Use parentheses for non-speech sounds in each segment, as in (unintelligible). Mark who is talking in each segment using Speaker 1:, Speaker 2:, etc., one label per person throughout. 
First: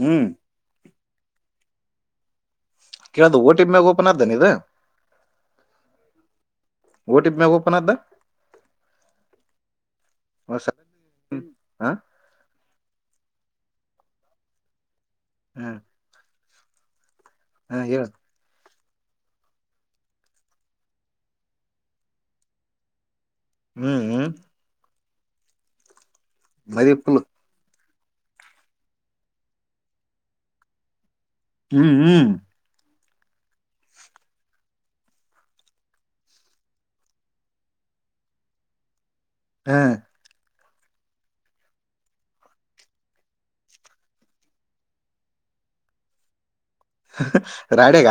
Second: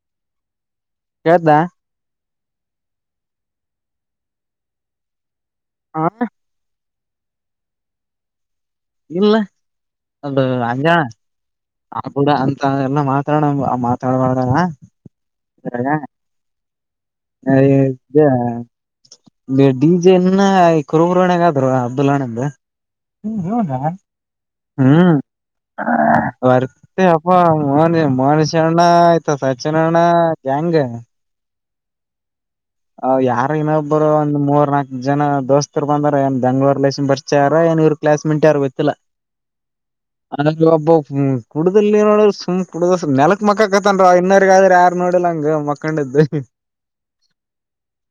Speaker 1: ಹ್ಮ್
Speaker 2: ಕದಾ
Speaker 1: ಕೇಳದು ಟಮ್ಯಾಗ ಓಪನ್ ಅರ್್ದ ನೀ ಇದು
Speaker 2: ಹಾ
Speaker 1: ವೋ ಟಪ್ ಮ ಓಪನ್ದ
Speaker 2: ಇಲ್ಲ ಅದು ಹಂಗಣ
Speaker 1: ಹಾ
Speaker 2: ಆ ಕೂಡ ಅಂತ ಎಲ್ಲ ಮಾತಾಡ ಮಾತಾಡ್ಬಾರ್ದಾರ
Speaker 1: ಹ್ಮ್
Speaker 2: ಇದ್ರ ಹ
Speaker 1: ಹಾ ಹೇಳ
Speaker 2: ಡಿ ಜೆ ಇನ್ನ ಕುರುಬುರುಣಗಾದ್ರು ಅಬ್ದುಲ್ ಹಣಂದ ಹ್ಮ
Speaker 1: ಹ್ಮ್ ಹ್ಮ್
Speaker 2: ಹ್ಮ್
Speaker 1: ಮದಿ
Speaker 2: ವರ್ತ್ತ
Speaker 1: ಫುಲ್
Speaker 2: ಅ ಮೋನಷ್ ಅಣ್ಣ ಆಯ್ತಾ ಸಚಿನ್ ಅಣ್ಣ ಜ್ಯಾಂಗ
Speaker 1: ಹ್ಮ್ ಹ್ಮ್
Speaker 2: ಯಾರ ಇನ್ನೊಬ್ಬರು ಒಂದ್ ಮೂರ್ ನಾಕ್ ಜನ ದೋಸ್ತರು ಬಂದಾರ ಏನ್ ಬೆಂಗ್ಳೂರ್ ಲಸ ಬರ್ತಾರ ಕ್ಲಾಸ್ ಮೆಂಟ್ ಯಾರು ವತ್ತಲ
Speaker 1: ಹ್ಮ್
Speaker 2: ನ ಒಬ್ಬ ಕುಡುದಲ್ಲಿ ನೋಡ ಸುಮ್ ಕುಡುದ ನೆಲಕ್ ಮಕ್ಕಕಕ್ಕತನ್ ಇನ್ನವರ್ಗ ಆದ್ರ ಯಾರ ನೋಡಲ್ಂಗ ಮಕ್ಕಂಡ್ದು
Speaker 1: ರಡೆಗ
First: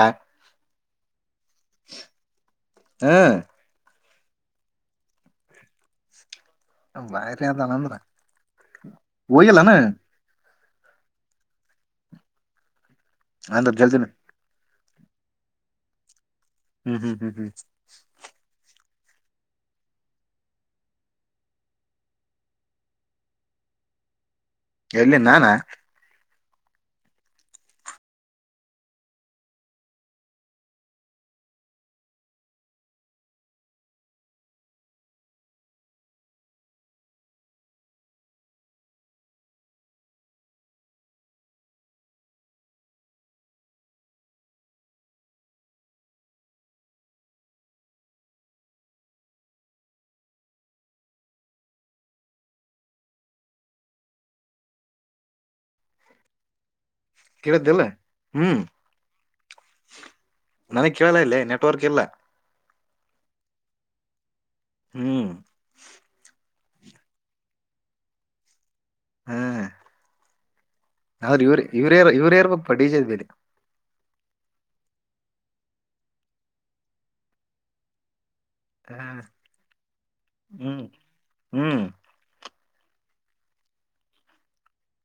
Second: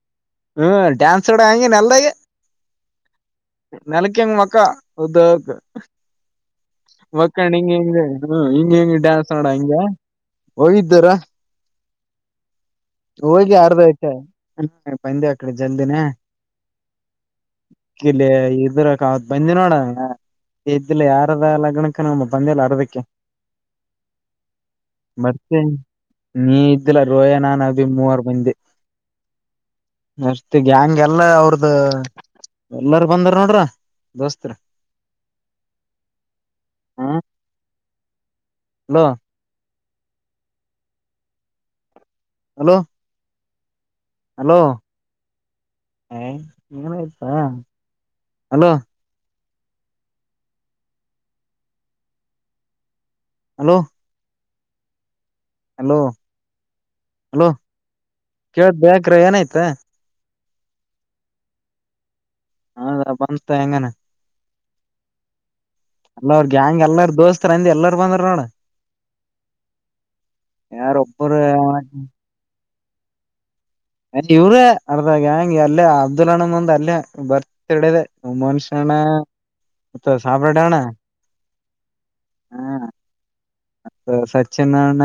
Speaker 2: ಹ್ಮ ಡಾನ್ಸ ಕಡ ಹ ನಲ್ಲದಾಗ
Speaker 1: ಹ್ಮ್
Speaker 2: ನ ಂಗ ಮಕ್ಕಾ ಉದ
Speaker 1: ಬಾರಿ
Speaker 2: ಒಕ್ಕಂಡ್ ಹಿಂಗ
Speaker 1: ಅದಾನ
Speaker 2: ಹೆಂಗ
Speaker 1: ಅಂದ್ರ
Speaker 2: ಹ್ಮ ಹಿಂಗ ಹೆಂಗ ಡ್ಯಾನ್ಸ್ ಮಾಡೋಡ
Speaker 1: ಹೋಗಿಲ್ಲಾನ
Speaker 2: ಹಿಂಗ ಹೋಗಿದ್ದಾರ ಹೋಗಿ
Speaker 1: ಅಂದ್ರ
Speaker 2: ಆಾರ್ದಯ್ತು
Speaker 1: ಜಲ್ದಿನ
Speaker 2: ಹ ಪಂದೆ ಅಡೆ ಜಲ್ದಿ ನ
Speaker 1: ಹ್ಮ್ ಹ್ಮ್ ಹ್ಮ್ ಹ್ಮ್
Speaker 2: ಅವದ್ ಬಂದಿ ನೋಡಣ ಎದ್ದಲಿ ಯಾರದ ಲಗ್ನಕ್ಕ ನಮ್ಮ ಬಂದಿಲ್ಲ ಅರ್ದಕ್ಕೆ ಹ್ಮ್ಮ್.
Speaker 1: ಎಲ್ಲಿ ನಾನ
Speaker 2: ನೀ ಇದುಲ ರೋಯನಾ ನವಿಿ ಮೂವರು ಮುಂದೆ ಮಷ್ಟತಿ್ಯಾಂಗ ಎಲ್ಲ ಅವ್ರದ ಎಲ್ಲಾರು ಬಂದಾರ ನೋಡ್ರ ದೋಸ್ತ್ ಹ್ಮ ಹಲೋ ಹಲೋ ಹಲೋ ಏನ ಆಯ್ತಾ ಅಲೋ ಹಲೋ ಹಲೋ ಹಲೋ
Speaker 1: ಕೇಳಿದ್ದಿಲ್ಲ ಹ್ಮ್
Speaker 2: ಕೇಳ್ದ್ ಬಕ್ರ ಏನಾಯ್ತ
Speaker 1: ನನಗ್ ಕೇಳಲ್ಲ ಇಲ್ಲ ನೆಟ್ವರ್ಕ್ ಎಲ್ಲ
Speaker 2: ಹೌದ ಬಂತ ಹೆಂಗಾನ
Speaker 1: ಹ್ಮ್
Speaker 2: ಗ್ಯಾಂಗ್ ಎಲ್ಲಾರ ದೋಸ್ತರ ಅಂದ ಎಲ್ಲಾರ ಬಂದ್ರ ನೋಡ
Speaker 1: ಹ್ಮ್
Speaker 2: ಯಾರ ಒಬ್ಬರು
Speaker 1: ಆದ್ರ ಇವ್ರರು ಇವ್ರ ಯ ಇವ್ರ ಯಾರ ಪಡಜದ್ ಬೇರೆ
Speaker 2: ಇವ್ರೇ ಅರ್ದ ಗ್ಯಾಂಗ್ ಅಲ್ಲೇ ಅಬ್ದುಲ್ ಅಣ್ಣಂದ್ ಅಂದ ಅಲ್ಲೇ ಬರ್ತ್ಡಡೆದೆ. ಮನ್ಷ್ಯಣ ಮತ್ತೆ ಸಾಬ್ರಡೆಣ.
Speaker 1: ಹ್ಮ್ ಹ್ಮ್
Speaker 2: ಹಾ ಮತ್ತ ಸಚಿನಣ್ಣ.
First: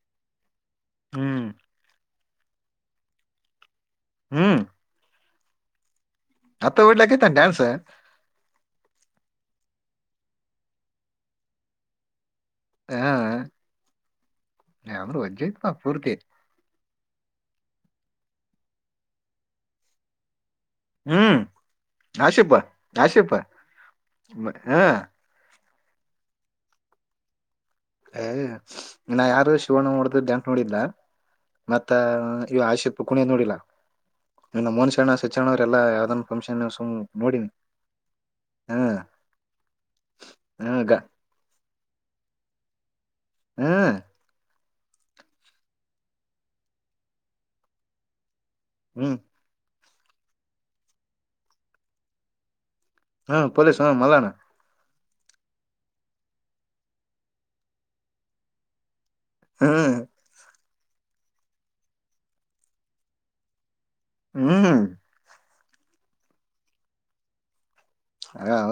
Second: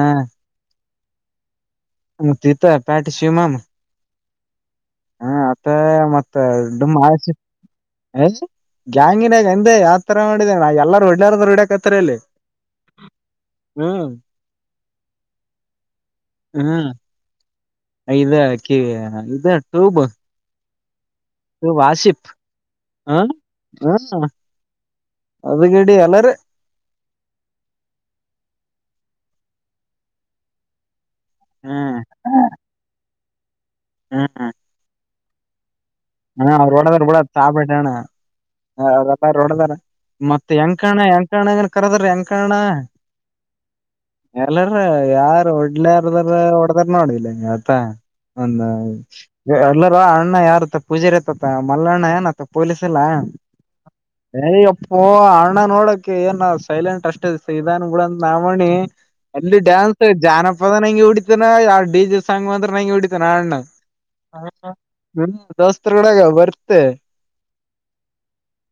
Speaker 1: ಹ್ಮ್
Speaker 2: ಹ ತಿತ ಪ್ಯಟಿ ಶಿವಮಾಮ.
Speaker 1: ಹ್ಮ್
Speaker 2: ಹಾ ಅತ್ತೆ ಮತ್ತೆ
Speaker 1: ಹತ್ತ
Speaker 2: ಡುಂಸ
Speaker 1: ಬಿಡ್ಲಾಕೈತ ಡ್ಯಾನ್ಸ್
Speaker 2: ಅಸಿ ಗ್ಯಾಂಗನ್ಗ. ಮತ್ತೆ ಯಾವ್ತರ ಮಾಡಿದೆ ಅಣ್ಣ ಎಲ್ಲರ ಒಳ್ಳೆಯಾರದ್ ರೀಡಕತ್ತರಿ ಇಲ್ಲಿ.
Speaker 1: ಹಾ
Speaker 2: ಹ್ಮ್
Speaker 1: (unintelligible)
Speaker 2: ಐದಕ ಕೀ ಇದ ಟ್ಯೂಬು.
Speaker 1: ಹ್ಮ್
Speaker 2: ಹಾಸಿಫ್
Speaker 1: ಆಶಿಪ
Speaker 2: ಹ
Speaker 1: ಆಶಿಪ
Speaker 2: ಹ.
Speaker 1: ಹ
Speaker 2: ಉದ್ಕಡ್ಡಿ ಎಲ್ಲರೂ.
Speaker 1: ಹ ನಾಯಾರು ಶಿವಣ ವಡದಿದು (unintelligible) ನೋಡಿದ್ದ. ಮತ್ತ
Speaker 2: ಹ್ಮ್
Speaker 1: ಇವ ಆಶೆಪ್ಪ ಕುಣಿಯದ್ ನೋಡಿಲ್ಲಾ ಇನ್ನ ಮೌನೇಶಣ್ಣ ಸಚನಣ್ಣವ್ರೆಲ್ಲ.
Speaker 2: ಹಣ್ಣ ಅವ್ರ ಓಡದ್ರ ಬುಡು ಸಾಬರಡ ಅಣ್ಣ.
Speaker 1: ಹ
Speaker 2: ಅರಬ್ಬ ರೋಡದರೆ ಮತ್ತೆ
Speaker 1: ಹ
Speaker 2: ಯಂಕಣ
Speaker 1: ಗ
Speaker 2: ಯಂಕಣ ಕರೆದರೂ ಯಂಕಣ್ಣ.
Speaker 1: ಹ್ಮ್
Speaker 2: ಯಾರ್ ಒಡ್ಲಾರದರು ಒಡದಾರ್ ನೋಡ್ದಿಲ್ಲಂಗತ್ತ. ಒಂದ
Speaker 1: ಹ್ಮ್
Speaker 2: ಎಲ್ಲಾರು ಅಣ್ಣ ಯಾರತ್ತ ಪೂಜಾರಿ ತ್ತತ್ತ ಮಲ್ಲಣ್ಣ ಏನತ್ತ ಪೊಲೀಸ್. (unintelligible) ಲ್ಲ
Speaker 1: ಹಾ ಪೊಲೀಸ್ ಹ ಮಲ್ಲಣ್ಣ
Speaker 2: ಸರಿಯೋಪ್ ಓ ಅಣ್ಣ ನೋಡಕ ಏನ್ ಸೈಲೆಂಟು ಅಷ್ಟೆ ಇದನ್ ಬಿಡಂತ ನಾಮಣಿ. ಅಲ್ಲಿ
Speaker 1: ಹ್ಮ್
Speaker 2: ಡ್ಯಾನ್ಸ್ ಜಾನಪದ ನಂಗಿ ಹೊಡಿತನ ಡಿ ಜಿ ಸಾಂಗ್ ಅಂದ್ರ ನಂಗೆ ಹೊಡಿತನ ಅಣ್ಣ. ಹ
Speaker 1: ಹ್ಮ್
Speaker 2: ನಮ ದೋ ದೋಸ್ತರುಗಡಾಗ ಬರತ್ತೇ.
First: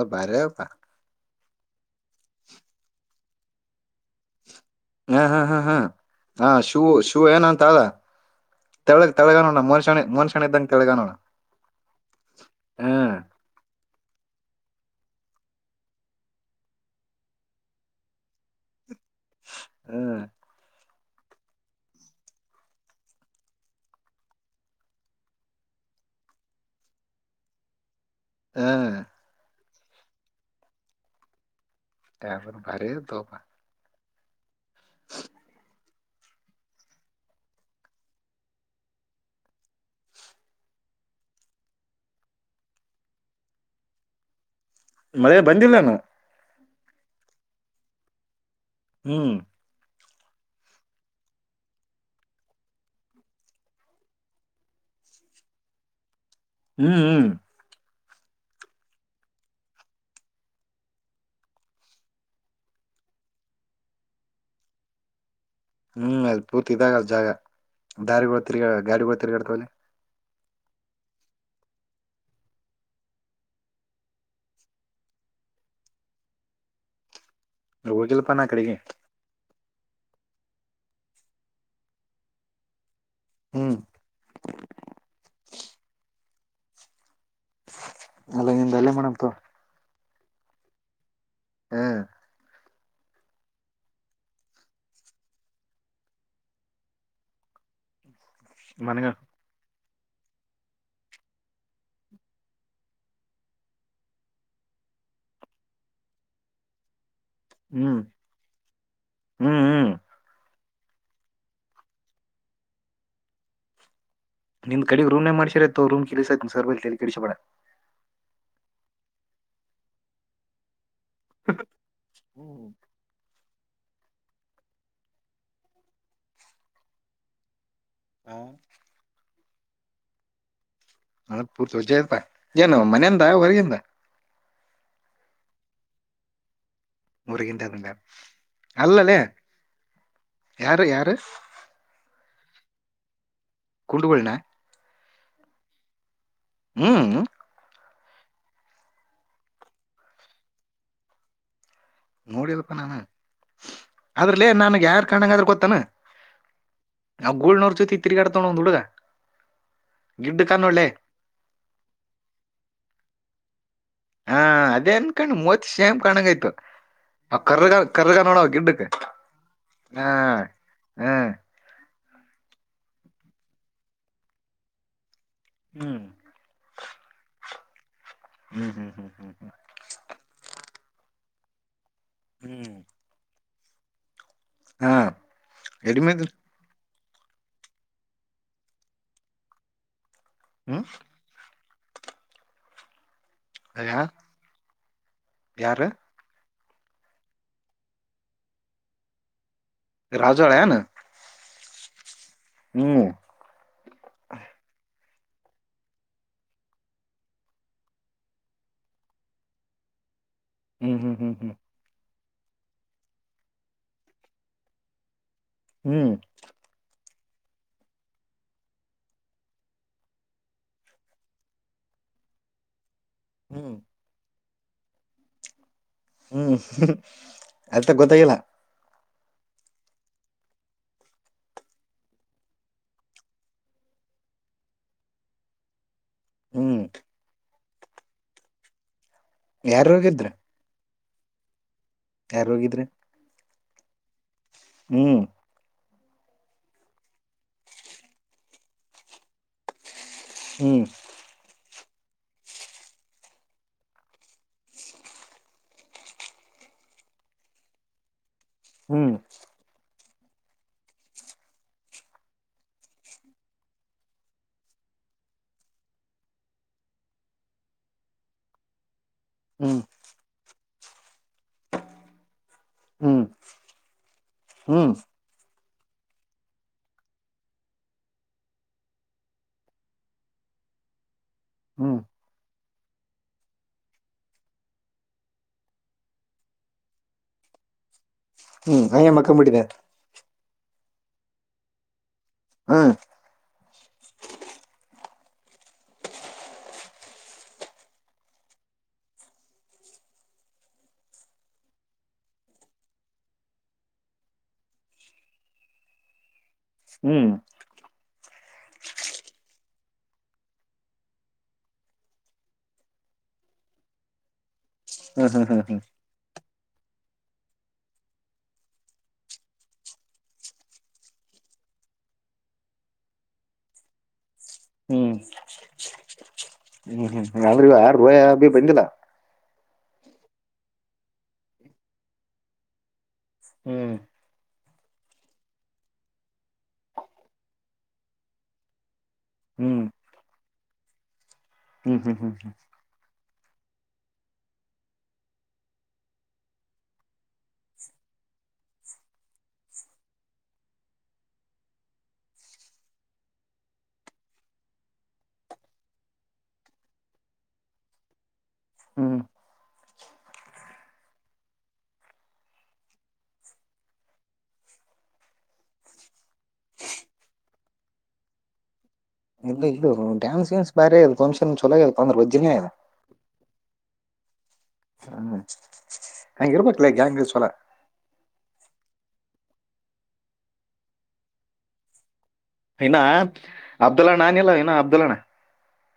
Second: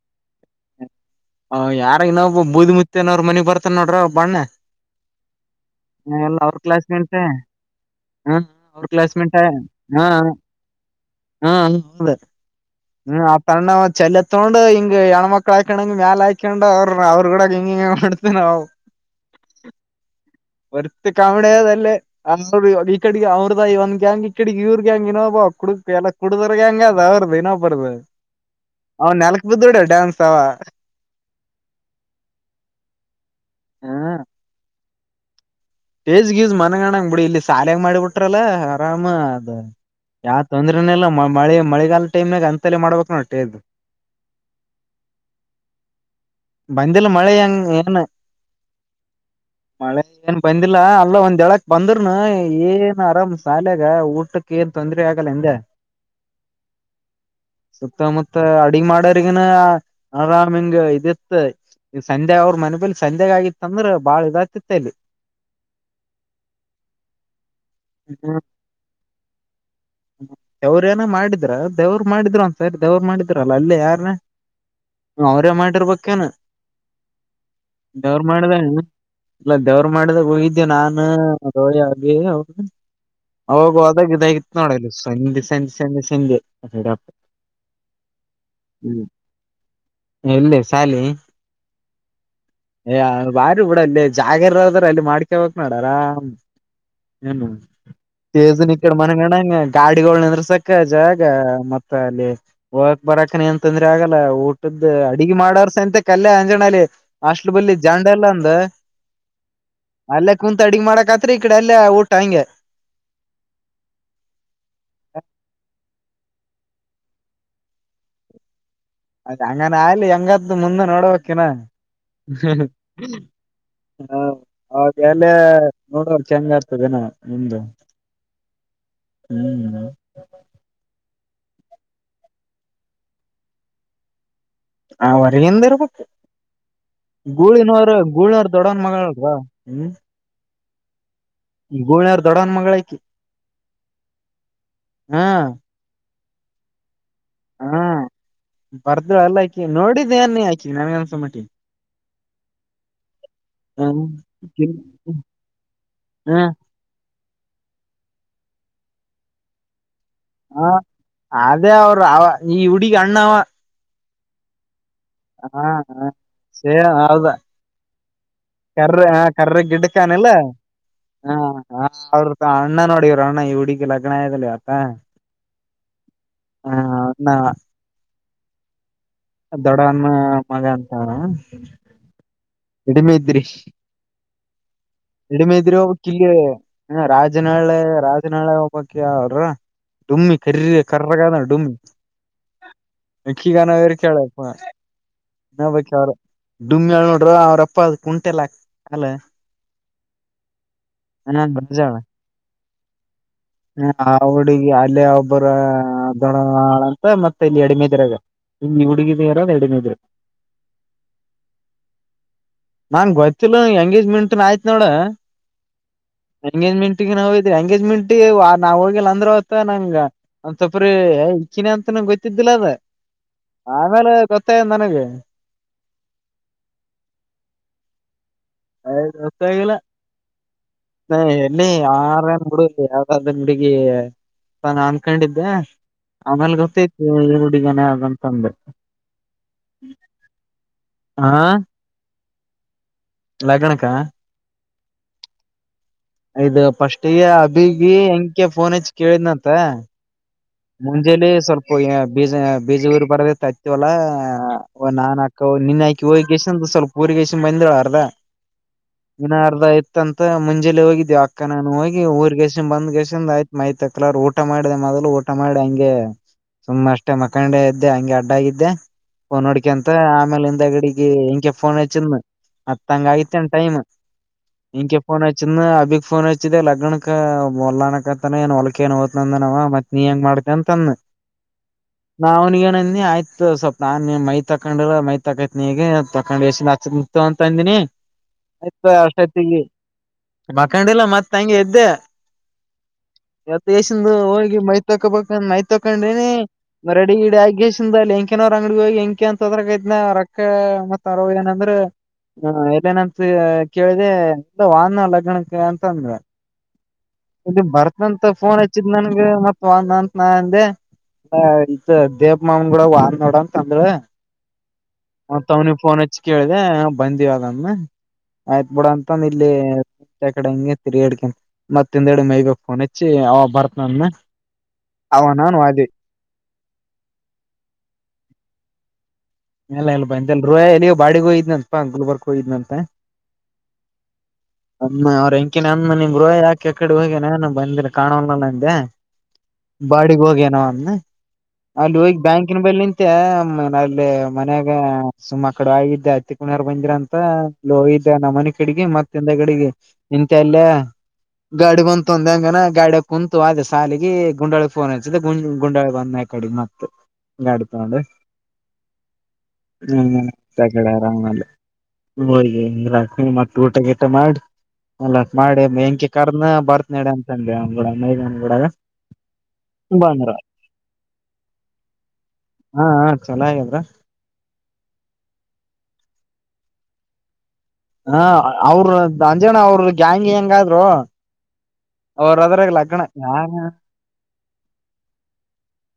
Speaker 1: ಅ ಬಾರಿಪ್ಪ
Speaker 2: ಹ ಯಾರ ಇನ್ನೊಬ್ಬೂದಿ ಮುತ್ತನೋರು ಮನಿ ಬರ್ತನ್ ನೋಡ್ರ ಬಣ್ಣ.
Speaker 1: ಹ ಹ ಹಾ ಹಾ
Speaker 2: ಎಲ್ಲ
Speaker 1: ಹ
Speaker 2: ಅವ್ರ
Speaker 1: ಶಿವು
Speaker 2: ಕ್ಲಾಸ್ಮೇಟ್
Speaker 1: ಶಿವು ಏನಂತ ಅದ.
Speaker 2: ಹ ಅವ್ರ
Speaker 1: ತೆಳುಗ್
Speaker 2: ಕ್ಲಾಸ್ಮೇಟ್
Speaker 1: ತೆಲುಗಾಣ ಮೋನಿಶ ಮೋನಿಶಣ್ಣ ಇದ್ದಂಗ ತಲಗಾಣ.
Speaker 2: ಹಂಕುಲೆ ಏ ಸಣ್ಣವ. ಚಲ್ಲತ್ತೋಂಡು ಹಿಂಗೆ ಹೆಣಮಕ್ಕಳ ಆಕಂಡಂಗೆ ಹಂಗ್ ಮ್ಯಾಲ ಆಕೊಂಡು ಅವ್ರರು ಅವರು ಕೂಡ ಹಿಂಗ್ ಹಿಂಗೆ ಮಾಡ್ತೇನವು.
Speaker 1: ಹ್ಮ್
Speaker 2: ಬರಿ (unintelligible) ತ್ತಿ ಕಾಮಡಿಯದಿಲ್ಲಿ ಅವ ಈ ಕಡೆ ಅವ್ರದ ಒಂದ್ ಗ್ಯಾಂಗ್ ಈ ಕಡೆ ಇವ್ರ ಗ್ಯಾಂಗ್ ಇನೋಬ ಕುಡುಕ್ ಎಲ್ಲ ಕುಡ್ದೋರ್ ಗ್ಯಾಂಗ್ ಅದ ಅವ್ರದು ಇನೋಬ್ರುದು ಅವ್
Speaker 1: ಹ್ಮ್
Speaker 2: ನೆಲಕ್ ಬಿದ್ದ್ ಡ ಡಾನ್ಸ್ವಾ
Speaker 1: ಯ ಭಾರಿ ತೋಪ್ಪ.
Speaker 2: ಸ್ಟೇಜ್ ಗೀಜ್ ಮನ್ಗಣಂಗ್ ಬಿಡಿ ಇಲ್ಲಿ ಶಾಲೆಗ ಮಾಡಿಬಿಟ್ರಲ್ಲ ಆರಾಮ ಅದ. ಯಾವ ತೊಂದ್ರೆನು ಇಲ್ಲ ಮ ಮಳೆ ಮಳೆಗಾಲ ಟೈಮ್ನಾಗ ಅಂತಲ್ಲಿ ಮಾಡ್ಬೇಕ್ ನೋಡು ಟೇಲ್ದು.
Speaker 1: ಮಳೆ ಬಂದಿಲ್ಲಯೇನೊ.
Speaker 2: ಬಂದಿಲ್ಲ ಮಳೆ ಹೆಂಗ್ ಏನು.
Speaker 1: ಹ್ಮ್
Speaker 2: ಮಳೆ ಏನ್ ಬಂದಿಲ್ಲ ಅಲ್ಲ ಒಂದೆಳಕ್ ಬಂದ್ರನು ಏನ್ ಆರಾಮ್ ಸಾಲಯಾಗ ಊಟಕ್ಕೆ ಏನ್ ತೊಂದ (unintelligible) ದ್ರೆ ಆಗಲ್ಲ ಎಂದೆ.
Speaker 1: ಹ್ಮ್ ಹ್ಮ್
Speaker 2: ಸುತ್ತಮುತ್ತ ಅಡಗ್ ಮಾಡ್ಯರಿಗುನ ಆರಾಮ್ ಹಿಂಗ ಇದ ಈತ್ (unintelligible) ತ್ ಸಂಡೆ ಅವ್ರ ಮನೆಬೇಲಿ ಸಂಜೆಗಾಗಿತ್ತ ಅಂದ್ರೇ ಬಾಳ್ ಇದಾಗತಿತ್ತ ಇಲ್ಲಿ.
Speaker 1: ಹ್ಮ್ ಅದ ಪೂರ್ತಿ ಇದಾಗ ಅದ ಜಾಗ ದಾರಿಗಳು ತಿರ್ಗಾ ಗಾಡಿಗಳು ತಿರ್ಗಾಡ್ತಾವಲ್ಲಿ.
Speaker 2: ದವ್ರೇಏನೋ ಮಾಡಿದ್ರ ದೇವ್ರ ಮಾಡಿದ್ರ ಒಂದ್ ಸರಿ ದೇವ್ರ ಮಾಡಿದ್ರಲ್ಲ ಅಲ್ಲೇ ಯಾರನ. ಅವ್ರೇ ಮಾಡಿರ್ಬೇಕೇನ ದೇವ್ರ
Speaker 1: ಹೋಗಿಲ್ಪಾ ನಾ
Speaker 2: ಮಾಡ್ದೇ
Speaker 1: ಕಡೆಗೆ
Speaker 2: ಇನ. ಇಲ್ಲ ದೇವ್ರು ಮಾಡಿದಾಗ ಹೋಗಿದ್ದೇ ನಾನು ರೋಳಿ ಆಬಿ ಅವ್ರುದು. ಅವಾಗ
Speaker 1: ಹ್ಮ್
Speaker 2: ಹೋದಾಗ ಇದಾಗಿತ್ತು ನೋಡಲ್ಲಿ ಸಂಜೆ ಸಂಜೆ ಸಂಜೆ ಸಂಜೆಡಪ್ಪ.
Speaker 1: ಅಲ್ಲಿಗಿಂದ ಅಲ್ಲೇ ಮಾಡಂತೊ.
Speaker 2: ಎಲ್ಲಿೇ ಶಾಲಿ
Speaker 1: ಹ್ಮ್
Speaker 2: ಯ ಬಾರಿ ಬಿೂಡ ಅಲ್ಲಿೇ ಜಾಗರದ್ರ ಅಲ್ಲಿ ಮಾಡ್ಕವಕ್ ನೋಡ ಆರಾಮ್ ಹಏನು ತೇಜುಿನ ಇಕಡೆ
Speaker 1: ಮನ್ಗ
Speaker 2: ಮನೆಗೆ ಕಣಂಗ ಗಾಡಿಗಳ ನಿಂದ್ರಸಕ ಜಾಗ ಮತ್ತ ಅಲ್ಲಿ ಹೋಗಕ್ ಬರಕ ಏನ್ ತಂದ್ರೆ ಆಗಲ್ಲ ಊಟದ ಅಡಿಗೆ ಮಾಡೋರ್ ಸಂತೆ ಕಲ್ಲ ಅಂಜನಲ್ಲಿ ಅಸ್ಲ್ ಬಲ್ಲಿಿ
Speaker 1: ಹ್ಮ್
Speaker 2: ಜಾಂಡ ಎಲ್ಲ ಅಂದ
Speaker 1: ಹ್ಮ್ ಹ್ಮ್
Speaker 2: ಅಲ್ಲ ಕು ಅಡಿಗ್ ಮಾಡಕತ್ರಿ ಈ ಕಡೆ ಅಲ್ಲೇ ಊಟ ಹಂಗೆ
Speaker 1: ನಿನ್ ಕಡೆಗೆ ರೂಮ್ ಮಾಡಿಸರತ್ತೋ ರೂಮ್ ಕಿಲಿಸ ಸರ್ಬ ತೇಿಡಿಸಬೇಡ
Speaker 2: ಅದ ಹಂಗಾನ ಆಗ್್ಲಿ ಹೆಂಗ್ದು ಮುಂದ ನೋಡಬೇಕಕಿನ
Speaker 1: ಹ್ಮ್
Speaker 2: ಹ ಅವಾಗ ಎಲ್ಲ ನೋಡೋ ಚಂಗ ಆಗ್ತದನ ನಿಮ್ದು
Speaker 1: ಹಾ
Speaker 2: ಹ್ಮ್
Speaker 1: ನ ಪೂರ್ತಿಜ ಆಯತಾ ಏನು ಮನೆಯಿಂದ ಹೊರಗಿಂದ
Speaker 2: ಆ ಅವರಂದರ ಪು
Speaker 1: ಹೊರಗಿಂದ ಅದಂಗ
Speaker 2: ಗೂಳಿನವರು ಗೂಳಿನವ್ರ ದೊಡ್ಡವನ್
Speaker 1: ಅಲ್ಲಲೇ
Speaker 2: ಮಗಲ್ವಾ ಹ್ಮ್
Speaker 1: ಯಾರು ಯಾರು
Speaker 2: ಗೂಳಿಯಾರ್ ದೊಡ್ಡನ್ ಮಗಳಕ
Speaker 1: ಕುೊಂಡಕೊಳ್ಳಣ
Speaker 2: ಹ್ಮ್
Speaker 1: ಹ್ಮ್
Speaker 2: ಹಾ ಬರ್ದ ಅಲ್ಲ ಆಾಕಿ ನೋಡಿದ್ದ ಏನ್ ಆಾಕ ನನ್ಗೆ ಅನ್ಸಂಬಿಟ್ಟೀನಿ
Speaker 1: ನೋಡಿಲ್ ಅದ್ರಲ್ಲೇ ನನ್ಗೆ
Speaker 2: ಹ್ಮ
Speaker 1: ಯಾರ್ ಕಣಂಗ ಆದ್ರ ಗೊತ್ತಾನ ಆ ಗೋಲ್ ನೋರ್ಚೋ ಇ ತಿರಿ ಕಾಡ ತೋಣ ಹೊಂದುಡಗ
Speaker 2: ಹಾ ಅದೇ ಅವರು ಅವ ಈ ಹುಡಗ ಅಣ್ಣವ
Speaker 1: ಹಾ ಅದೇ ಅನ್ಕಂಡು
Speaker 2: ಹ
Speaker 1: ಮೂವತ್ ಶೇಮ್
Speaker 2: ಹ
Speaker 1: ಕಾಣಂಗಯ್ತು
Speaker 2: ಸೇ ಹೌದ
Speaker 1: ಅಕ್ಕರ್ಗ
Speaker 2: ಕರ್ರ ಹ ಕರ್ರ ಗಿಡ್ಡ
Speaker 1: ಹ
Speaker 2: ಕಾನಿಲ್ಲ ಹ ಅವ ಅಣ್ಣ ನೋಡವ್ರರು ಅಣ್ಣ ಈ ಹುಡಗಿ ಲಗ್ನ ಆಯಲಿ ಆತ
Speaker 1: ಹ್ಮ್
Speaker 2: ಹಾ
Speaker 1: ಹ್ಮ್ ಹ್ಮ್ ಹ್ಮ್ ಹ್ಮ್ ಹ್ಮ್
Speaker 2: ದೊಡ್ಡವನ
Speaker 1: (unintelligible)
Speaker 2: ಮಗ ಅಂತಾರ
Speaker 1: ಹ್ಮ್
Speaker 2: ಕಡಿಮೆ ಇದ್ರಿ
Speaker 1: ಹಾ
Speaker 2: ಇಡಮ ಎದುರಾ ವಕ್ಕಿಲ್ಲ
Speaker 1: ಎಡಿಮೇದ
Speaker 2: ಇ ರಾಜನಹಳೆ ರಾಜನಾಹಳೆ ಹಬ್ಬಕ ಯ್ರ ಡುಮ್ಮಿ ಕರ
Speaker 1: ಹ್ಮ್
Speaker 2: ಕರ್ರಗದ ಡುಮ್ಮಿ ಕ್ಕಿ ಗಾನ ಅವರು
Speaker 1: ಯ
Speaker 2: ಕೇಳ ನ
Speaker 1: ಯಾರ
Speaker 2: ಬ ಅವ್ರ ಡುಮ್ಯಾಳ ನೋಡ್ರ ಅವ್ರಪ್ಪ ಅದ ಕುಂಟೆ ಎಲ್ಲ ಹಾಕ್ಲ
Speaker 1: ರಾಜಳನು
Speaker 2: ಹಜಳ
Speaker 1: ಹ್ಮ್
Speaker 2: ಹುಡುಗಿ ಅಲ್ಲೇ ಒಬ್ಬರ ದೊಣಳ ಅಂತ ಮತ್ತ ಇಲ್ಲಿ ಎಡಿಮೆ ಇದಿರಾಗ ನಿಮ ಹುಡುಗಿದರ ಎರಡನ ಇದ್ರ
Speaker 1: ಹ್ಮ್ ಹ್ಮ್ ಹ್ಮ್ ಹ್ಮ್
Speaker 2: ನಾ ಗೊತ್ತಿಲ್ಲ ಎಂಗೇಜ್ಮೆಂಟ್ನ್ ಆಯ್ತ್ ನೋಡ
Speaker 1: ಹ್ಮ್ ಹ್ಮ್
Speaker 2: ಎಂಗೇಜ್ಮೆಂಟ್ ಹಿದ್ರಿ ಎಂಗೇಜ್ಮೆಂಟ್ ನಾವ್ ಹೋಗಿಲ್ಲ ಅಂದ್ರ ಅವ ನಂಗ ಅಂತಪ್ರ ಇಕ್ಕಿನ ಅಂತ ಗೊತ್ತಿದ್ದಿಲ್ಲ ಅದ
Speaker 1: ಹ್ಮ್
Speaker 2: ಆಮೇಲೆ ಗೊತ್ತಾಯ ನನಗೆ
Speaker 1: ಹ್ಮ್ ಅದತ ಗೊತ್ತಾಗಿಲ್ಲ
Speaker 2: ಅ ದಸಲ್ಲ ನ ಎಲ್ಲಿ ಯರೇಏನ್ ಬಿಡ ಯಾವ್ದ್ದನ್ ಬಿಡಗಿ ತಾನಾ ಅನ್ಕೊಂಡಿದ್ದೆ ಆಮೇಲೆ
Speaker 1: ಹ್ಮ್
Speaker 2: ಗೊತ್ತೈತಿ ಹಡಿಗನ ಅಂತ ಅಂದ್ರ
Speaker 1: ಯಾರ್ ರೋಗಿದ್ರೆ
Speaker 2: ಆಾ
Speaker 1: ಯಾರ್ ಹೋಗಿದ್ರಿ
Speaker 2: ಲಗನಕ
Speaker 1: ಹ್ಮ್
Speaker 2: ಇಯದು ಪಸ್ಟ್ಗ ಅಬಿಗಿ ಹೆಂಕ ಫೋನ್ ಹೆಚ್ಚ ಕೇಳಿದ್ನಂತ
Speaker 1: ಹ್ಮ್
Speaker 2: ಮುಂಜೆಯಲ್ಲ ಸ್ವಲ್ಪ ಬಜ ಬೀಜ ಊರ್ ಬರದತ್ತ್ತವಲ್ಲ ನಾನನ್ ಅಕ್ಕ ನಿನ್ಾಕಿ ಹೋಗಿ ಸ್ವಲ್ಪ ಊರಿಗೇಶ ಬಂದಿಳ ಅರ್ಧ
Speaker 1: ಹ್ಮ್
Speaker 2: ವನ ಅರ್ಧ ಇ ಅಂತ ಮುಂಜೆಲಿ ಹೋಗಿದೀವಿ ಅಕ್ಕನಾನ ಹೋಗಿ ಊರ್ ಗಸಿನ್ ಬಂದ್ಗೆಸನ್್ ಆಯ್ತ್ ಮೈತ್ತಕ್ಲಾರ ಊಟ ಮಾಡಿದೆ ಮದ್ಲು ಊ ಕಷ್ಟ ಮಾಡ ಹಂಗೆ ಸುಮ್ಮ್ ಅಷ್ಟೇ ಮಖಂಡೇ ಇದ್ದೆ ಹಗೆ ಅಡ್ಡ ಆಗಿದ್ದೆ ಒಂದೋಡಿಕೆ
Speaker 1: ಹ್ಮ್
Speaker 2: ಅಂತ ಆಮೇಲೆ ಹಿಂದ ಅಡಿಗೆ ಫೋನ್ಿ ಅತ್ತಂಗ
Speaker 1: ಹ್ಮ್
Speaker 2: ಆಯತೆ ೈಮ್
Speaker 1: ಹ್ಮ್
Speaker 2: ಇಂಕಫೋನ್ ಬಿಗ್ ಫೋನ್ ಹಚ್ಚಿದೆ ಲಗ್ನಕ ಹೊಲ್ಲನಕತ ಏ ಹೊಲಕ ಏನ್ ್ನಂದನವ ಮತ್ತೆ ನೀ ಹೆಂಗ ಮಾಡ್ಕಂತ ಅಂದ
Speaker 1: ಹ್ಮ್
Speaker 2: ನಾವನಿಗನ ಆಯ್ತು ಸ್ವಲ್ಪ ನಾನ್ ಮೈ ತಕೊಂಡಿಲ್ಲ ಮೈ ತಕೈತ್ ನೀ ತಕೊಂಡ್ ಎಷ್ಟ ಹ ನಿತ್ ಅಂತ ಅಂದಿನಿ
Speaker 1: ಹ್ಮ್
Speaker 2: ಆಯ್ತು
Speaker 1: ಹಂಗೆ
Speaker 2: ಅರ್ಷ್ಟೈತಿಗಿ
Speaker 1: ಮಕ್ಕಂಬಿಟ್ಟಿದೆ
Speaker 2: ಮಕಂಡಿಲ್ಲ ಮತ್ತ ಹಂಗೆ ಎದ್ದೆ
Speaker 1: ಹ್ಮ್
Speaker 2: ಇವತ್ ಎಸಂದು ಹೋಗಿ ಮೈ ಹಬೇಕ ನೈತ್ ತಕೊಂಡ ರೆಡಿಗಡಿ ಆಗೇಶ ಅ ಎಂಕನವ್ರ ಅಂಗಡಿ ಹೋಗಿ ಎಂಕ ಅಂತದೈನ ರೊಕ್ಕ ಮತ್ ಅರ ಏನಂದ್ರೆ ಹ್ಮ ಎಲ್ಲೇನಂತ ಕೇಳಿದೆ ಎಲ್ಲ ವಾಹನ ಲಗ್ನಕ್ಕೆ ಅಂತ ಅಂದ
Speaker 1: ಹ್ಮ್
Speaker 2: ಇ ಬರ್ತಂತ ಫೋನ್ ಹಚ್ಚಿದ್ ನನ್ಗ ಮತ್ ಒಂದ ಅಂತ ನ ಅಂದೆ ಅಲ್ಲ ಇ ದೇಪ ಮಾವನ್ ಕೂಡ ವಾರ ನೋಡ ತಂದರು
Speaker 1: ಹ್ಮ್ ಹ್ಮ್ ಹ್ಮ್
Speaker 2: ಮತ್ವ್ನಿಿಗೆ ಫೋನ್ ಹಚ್ ಕೇಳ್ದ ಬಂದಿವಾಗಮ್ಮ ಆಯ್ತ್ ಬಿೇಡ ಅಂತಂದ ಇಲ್ಲಿ ಕಡೆ ಹಗೆ ತಿರಿಾಡ್ಕನ್ ಮತ್ ತಿಂದೆಡು ಮೈಗ ಫೋನ್ ಹೆಚ್ಚಿ ಅವ ಬರ್ತ್ಂದ
Speaker 1: ಹ್ಮ್ ಹ್ಮ್ ಹ್ಮ್ ಅ್ರೂ ಆರ್ ದೋಯ ಭೀ ಬಂದಿಲ್ಲ
Speaker 2: ಎಲ್ಲ ಇಲ್ ಬಾ ಎ ರೋಯ ಎಲ್ಲಿಯೋ ಬಾಡಿಿಗೆ ಹೋಗಿದ್ನಪ ಗುಲ್ಬರ್ಗ್ ಹೋಗಿದ್ನಂತ
Speaker 1: ಹ್ಮ್
Speaker 2: ಅಮ್ಮ ಅವ್ರ ಹೆಂಕಿನ ಅಂದ ನಿಮ್ ಗೃೋಿಾಕಿ ಅ ಕಡೆ ಹೋಗಿನ ಬಂದಿ ಕಾಣೋಲ್ಲಲ್ಲಂದೆ
Speaker 1: ಹ್ಮ್
Speaker 2: ಬಾಡಗ್ ಹೋಗೇನ ಅಲ್ಲಿ
Speaker 1: ಹ್ಮ್
Speaker 2: ಹೋಗಿ
Speaker 1: ಹ್ಮ್ ಹ್ಮ್ ಹ್ಮ್
Speaker 2: ಬ್ಯಾಂಕಿನ ಬಳ ನಿಂತ ಹ್ಮ ನ್ದೇ ಮನ್ಯಾಗ ಸುಮ್ಮ್ ಆ ಕಡೆ ಆಗಿದ್ದೆ ಹತ್ತಿ ಕುಣಾರ್ ಬಂದಿರ ಅಂತ ಹೋಗಿದ್ದೆ ನಮ್ಮ ಮನೆ ಕಿಡಗಿ ಮತ್ತೆ ಕಡೆಗೆ ನಿಂತ ಎಲ್ಲ ಗಾಡಿ ಬಂತು ಅಂದ ಹಂಗನ ಗಾಡ ಕುಂತು ಅೇ ಸಾಲಿಗೆ ಗುಂಡಾಳ ಫೋನ್ ಅಸಿದೆ ಗುಂಡ ಗುಂಡಾಳಗ್ ಬಂದ ಕಡೆ ಮ ಗಾಡಿ ತಗೊಂಡು
Speaker 1: ಹ್ಮ್
Speaker 2: ಹ್ಮ ತಗಡೆ ಆರಂಗಲ್ಲ ಹ ಹಾ ಮತ್ತ ಊಟ ಗೇಟ ಮಾಡಿ ಅಲ್ಲತ್ ಮಾಡಿ ಹೆಂಕ ಕರ್ನ ಬರ್ತ್ ನಡಿ ಅಂತನ್ ಅವ್ ಕೂಡ ಮೈನ್ ಕೂ
Speaker 1: ಇಲ್ಲ ಇದು ಡ್ಯಾನ್ಸ್ ನ್ಸ್ ಬರೆ ಇದು ಫಂಕ್ಷನ್ ಚಲಾಗ ಇ ಅಂದ್ರೆ ಒಜ್ಜಿನ ಇದು
Speaker 2: ಹಾ ಚಲೋ ಆಗಿದ್ರ
Speaker 1: ಹ್ಮ್ ಹಂಗ ಇರ್ಬೇಕಕ್ಲ ಹೆಂಗ ಸಲ
Speaker 2: ಹ ಅವರು ಅಂಜಣ ಅವರು ಗ್ಯಾಂಗ್ ಹೆಂಗಾದ್ರು ಅವದರ
Speaker 1: ಇನ್ನ
Speaker 2: ಲಕ್ಕಣ ಯಾರ
Speaker 1: ಅಬ್ದುಲ್ ಅಣ್ಣ ಅನಿಲ್ಲ ಇನ್ನ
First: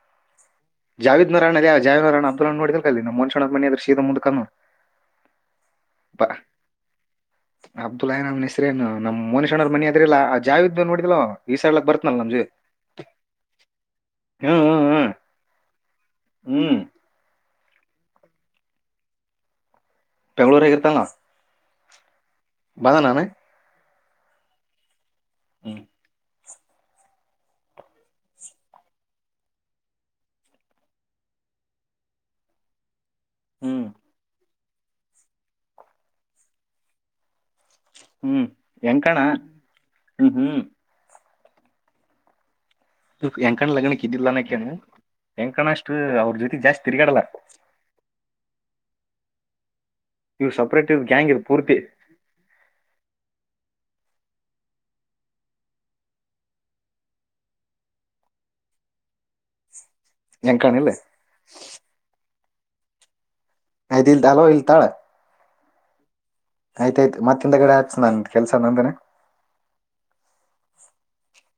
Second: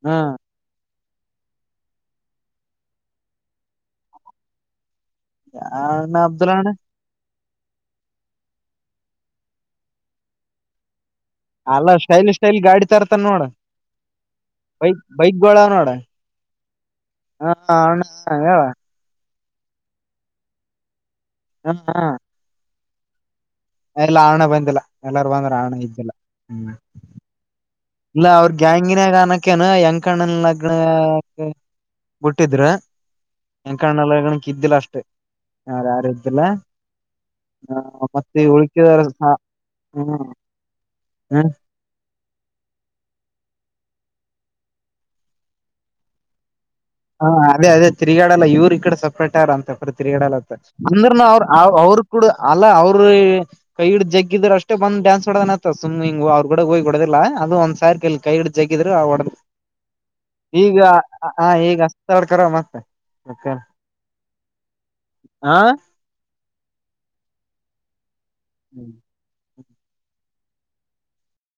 Speaker 2: ಹ್ಮ
Speaker 1: ಜಾವೇ್ ನಾರಾಯಣ ಅದ ಯ ಜಾವೇ್ ನಾರಾಯಣ ಅಬ್ದುಲ್ ನೋಡಿದಲ್ ಕ ನಮ್ಮ ಮನ್ಷನ ಮನ ಅ್ರ ಶೀದ ಮು್ ಕು
Speaker 2: ಯನ್್ಣ ಅಬ್ದುಲ್ಲಣ
Speaker 1: ಅಬ್ದುಲ್ಾನಾಮ್ ಹೆಸೇ ನಮ್ಮ ಮೋನೇಶ್ಣ್ಣ್ ಮಿ ಅದ್ರಿಲ್ಲಲ್ಲ ಆ ಜಾವ ಇದ್ದ ನೋಡಿದಲ್ವ ಈ ಸರ್ಲಕ್
Speaker 2: ಅಲ್ಲ
Speaker 1: ಬರ್ತ್ನಲ್
Speaker 2: ಸ್ಟೈಲ್
Speaker 1: ನಮ್ಜು
Speaker 2: ಸ್ಟೈಲ್ ಗಾಡಿ ತರ್ತಾನ ನೋಡ
Speaker 1: ಹ್ಮ್ ಹ್ಮ್
Speaker 2: ಬೈಕ್
Speaker 1: ಹ್ಮ್
Speaker 2: ಬೈಕ್
Speaker 1: ಹ್ಮ್
Speaker 2: ಹಾ ಅ್ಣ ಹೇಳ
Speaker 1: ಬೆಂಗಳೂರಾಗ್ ಇರ್ತಾನ್.
Speaker 2: ಹಾ ಹಾ.
Speaker 1: ಬಂದನನ
Speaker 2: ಇಲ್ಲ ಆ ಅಣ್ಣಾ ಬಂದಿಲ್ಲ ಎಲ್ಲಾರೂ ಬಂದಾರ ಆ ಅಣ್ಣಾ
Speaker 1: ಹ್ಮ್
Speaker 2: ಇದ್ದಿಲ್ಲ ಹ್ಮು. ಇಲ್ಲ ಅವ್ರ ಗ್ಯಾಂಗಿನ (unintelligible) ಬುಟ್ಟಿದ್ರ
Speaker 1: ಹ್ಮ್
Speaker 2: ಯಂಕಣ್ಣನ ಲಗ್ನಕ್ ಇದ್ದಿಲ್ಲ ಅಷ್ಟೇ ಯಾರ ಯಾರು ಇದ್ದಿಲ್ಲ.
Speaker 1: ಹ್ಮ್ ಹೆಂಕಣ ಹ್ಮ್ ಹ್ಮ್
Speaker 2: (unintelligible)
Speaker 1: ಯಂಕಣ್ಣ ಲಗ್ನಕ್ ಇದ್ದಿಲ್ಲ ಅನಕೇನ ಯಂಕಣ್ಣ ಅಷ್ಟ ಅ ಅವ್ರ ಜೊತೆ ಜಾಸ್ತ
Speaker 2: ಹಾ ಅದೇ ಅದೇ ತಿರ್ಗ್ಯಾಡಲ್ಲ ಇವ್ರ ಈ ಕಡೆ ಸಪ್ರೇಟ್ (unintelligible) ಅಂತು. ಅದು ತಿರ್ಗ್ಯಾಡಲ್ಲ
Speaker 1: ಇವ್
Speaker 2: ಅತ್
Speaker 1: ಸಪ್ರೇಟ್ ಇವ್
Speaker 2: ಅಂದ್ರನು
Speaker 1: ಗ್ಯಾಂಗ್
Speaker 2: ಅವ್ರ
Speaker 1: ಇದು ಪೂರ್ತಿ
Speaker 2: ಅವ್ರ ಕೂಡ ಅಲ್ಲ ಅವ್ರಿ ಕೈ ಹಿಡದ ಜಗಿದ್ರ ಅಷ್ಟೇ ಬಂದ್ ಡ್ಯಾನ್ಸ್ ಮಾಡ್ತಾನತ್ತ್ ಸುಮ್ ಹಿಂಗ ಅವ್ರ ಗುಡ ಹೋಗಿ ಹೋಡದಿಲ್ಲ ಅದು ಒಂದ (unintelligible) ಜಗ್ಗಿ ಇದರ್ ಆಗ್ಬಾರ್ದ್
Speaker 1: ಹೆಂಗ್
Speaker 2: ಈಗಾ
Speaker 1: ಕಾಣಿಲ್ಲ
Speaker 2: ಆ ಈಗಾ (unintelligible)
Speaker 1: ಆಯ್ತ್ (unintelligible)
Speaker 2: ಹಾ
Speaker 1: ಆಯ್ತ್ ಆಯ್ತ್ ಮತ್ತ್ ಹಿಂದಾಗಡೆ ಹಚ್ಚ ನಂಗ್ (unintelligible)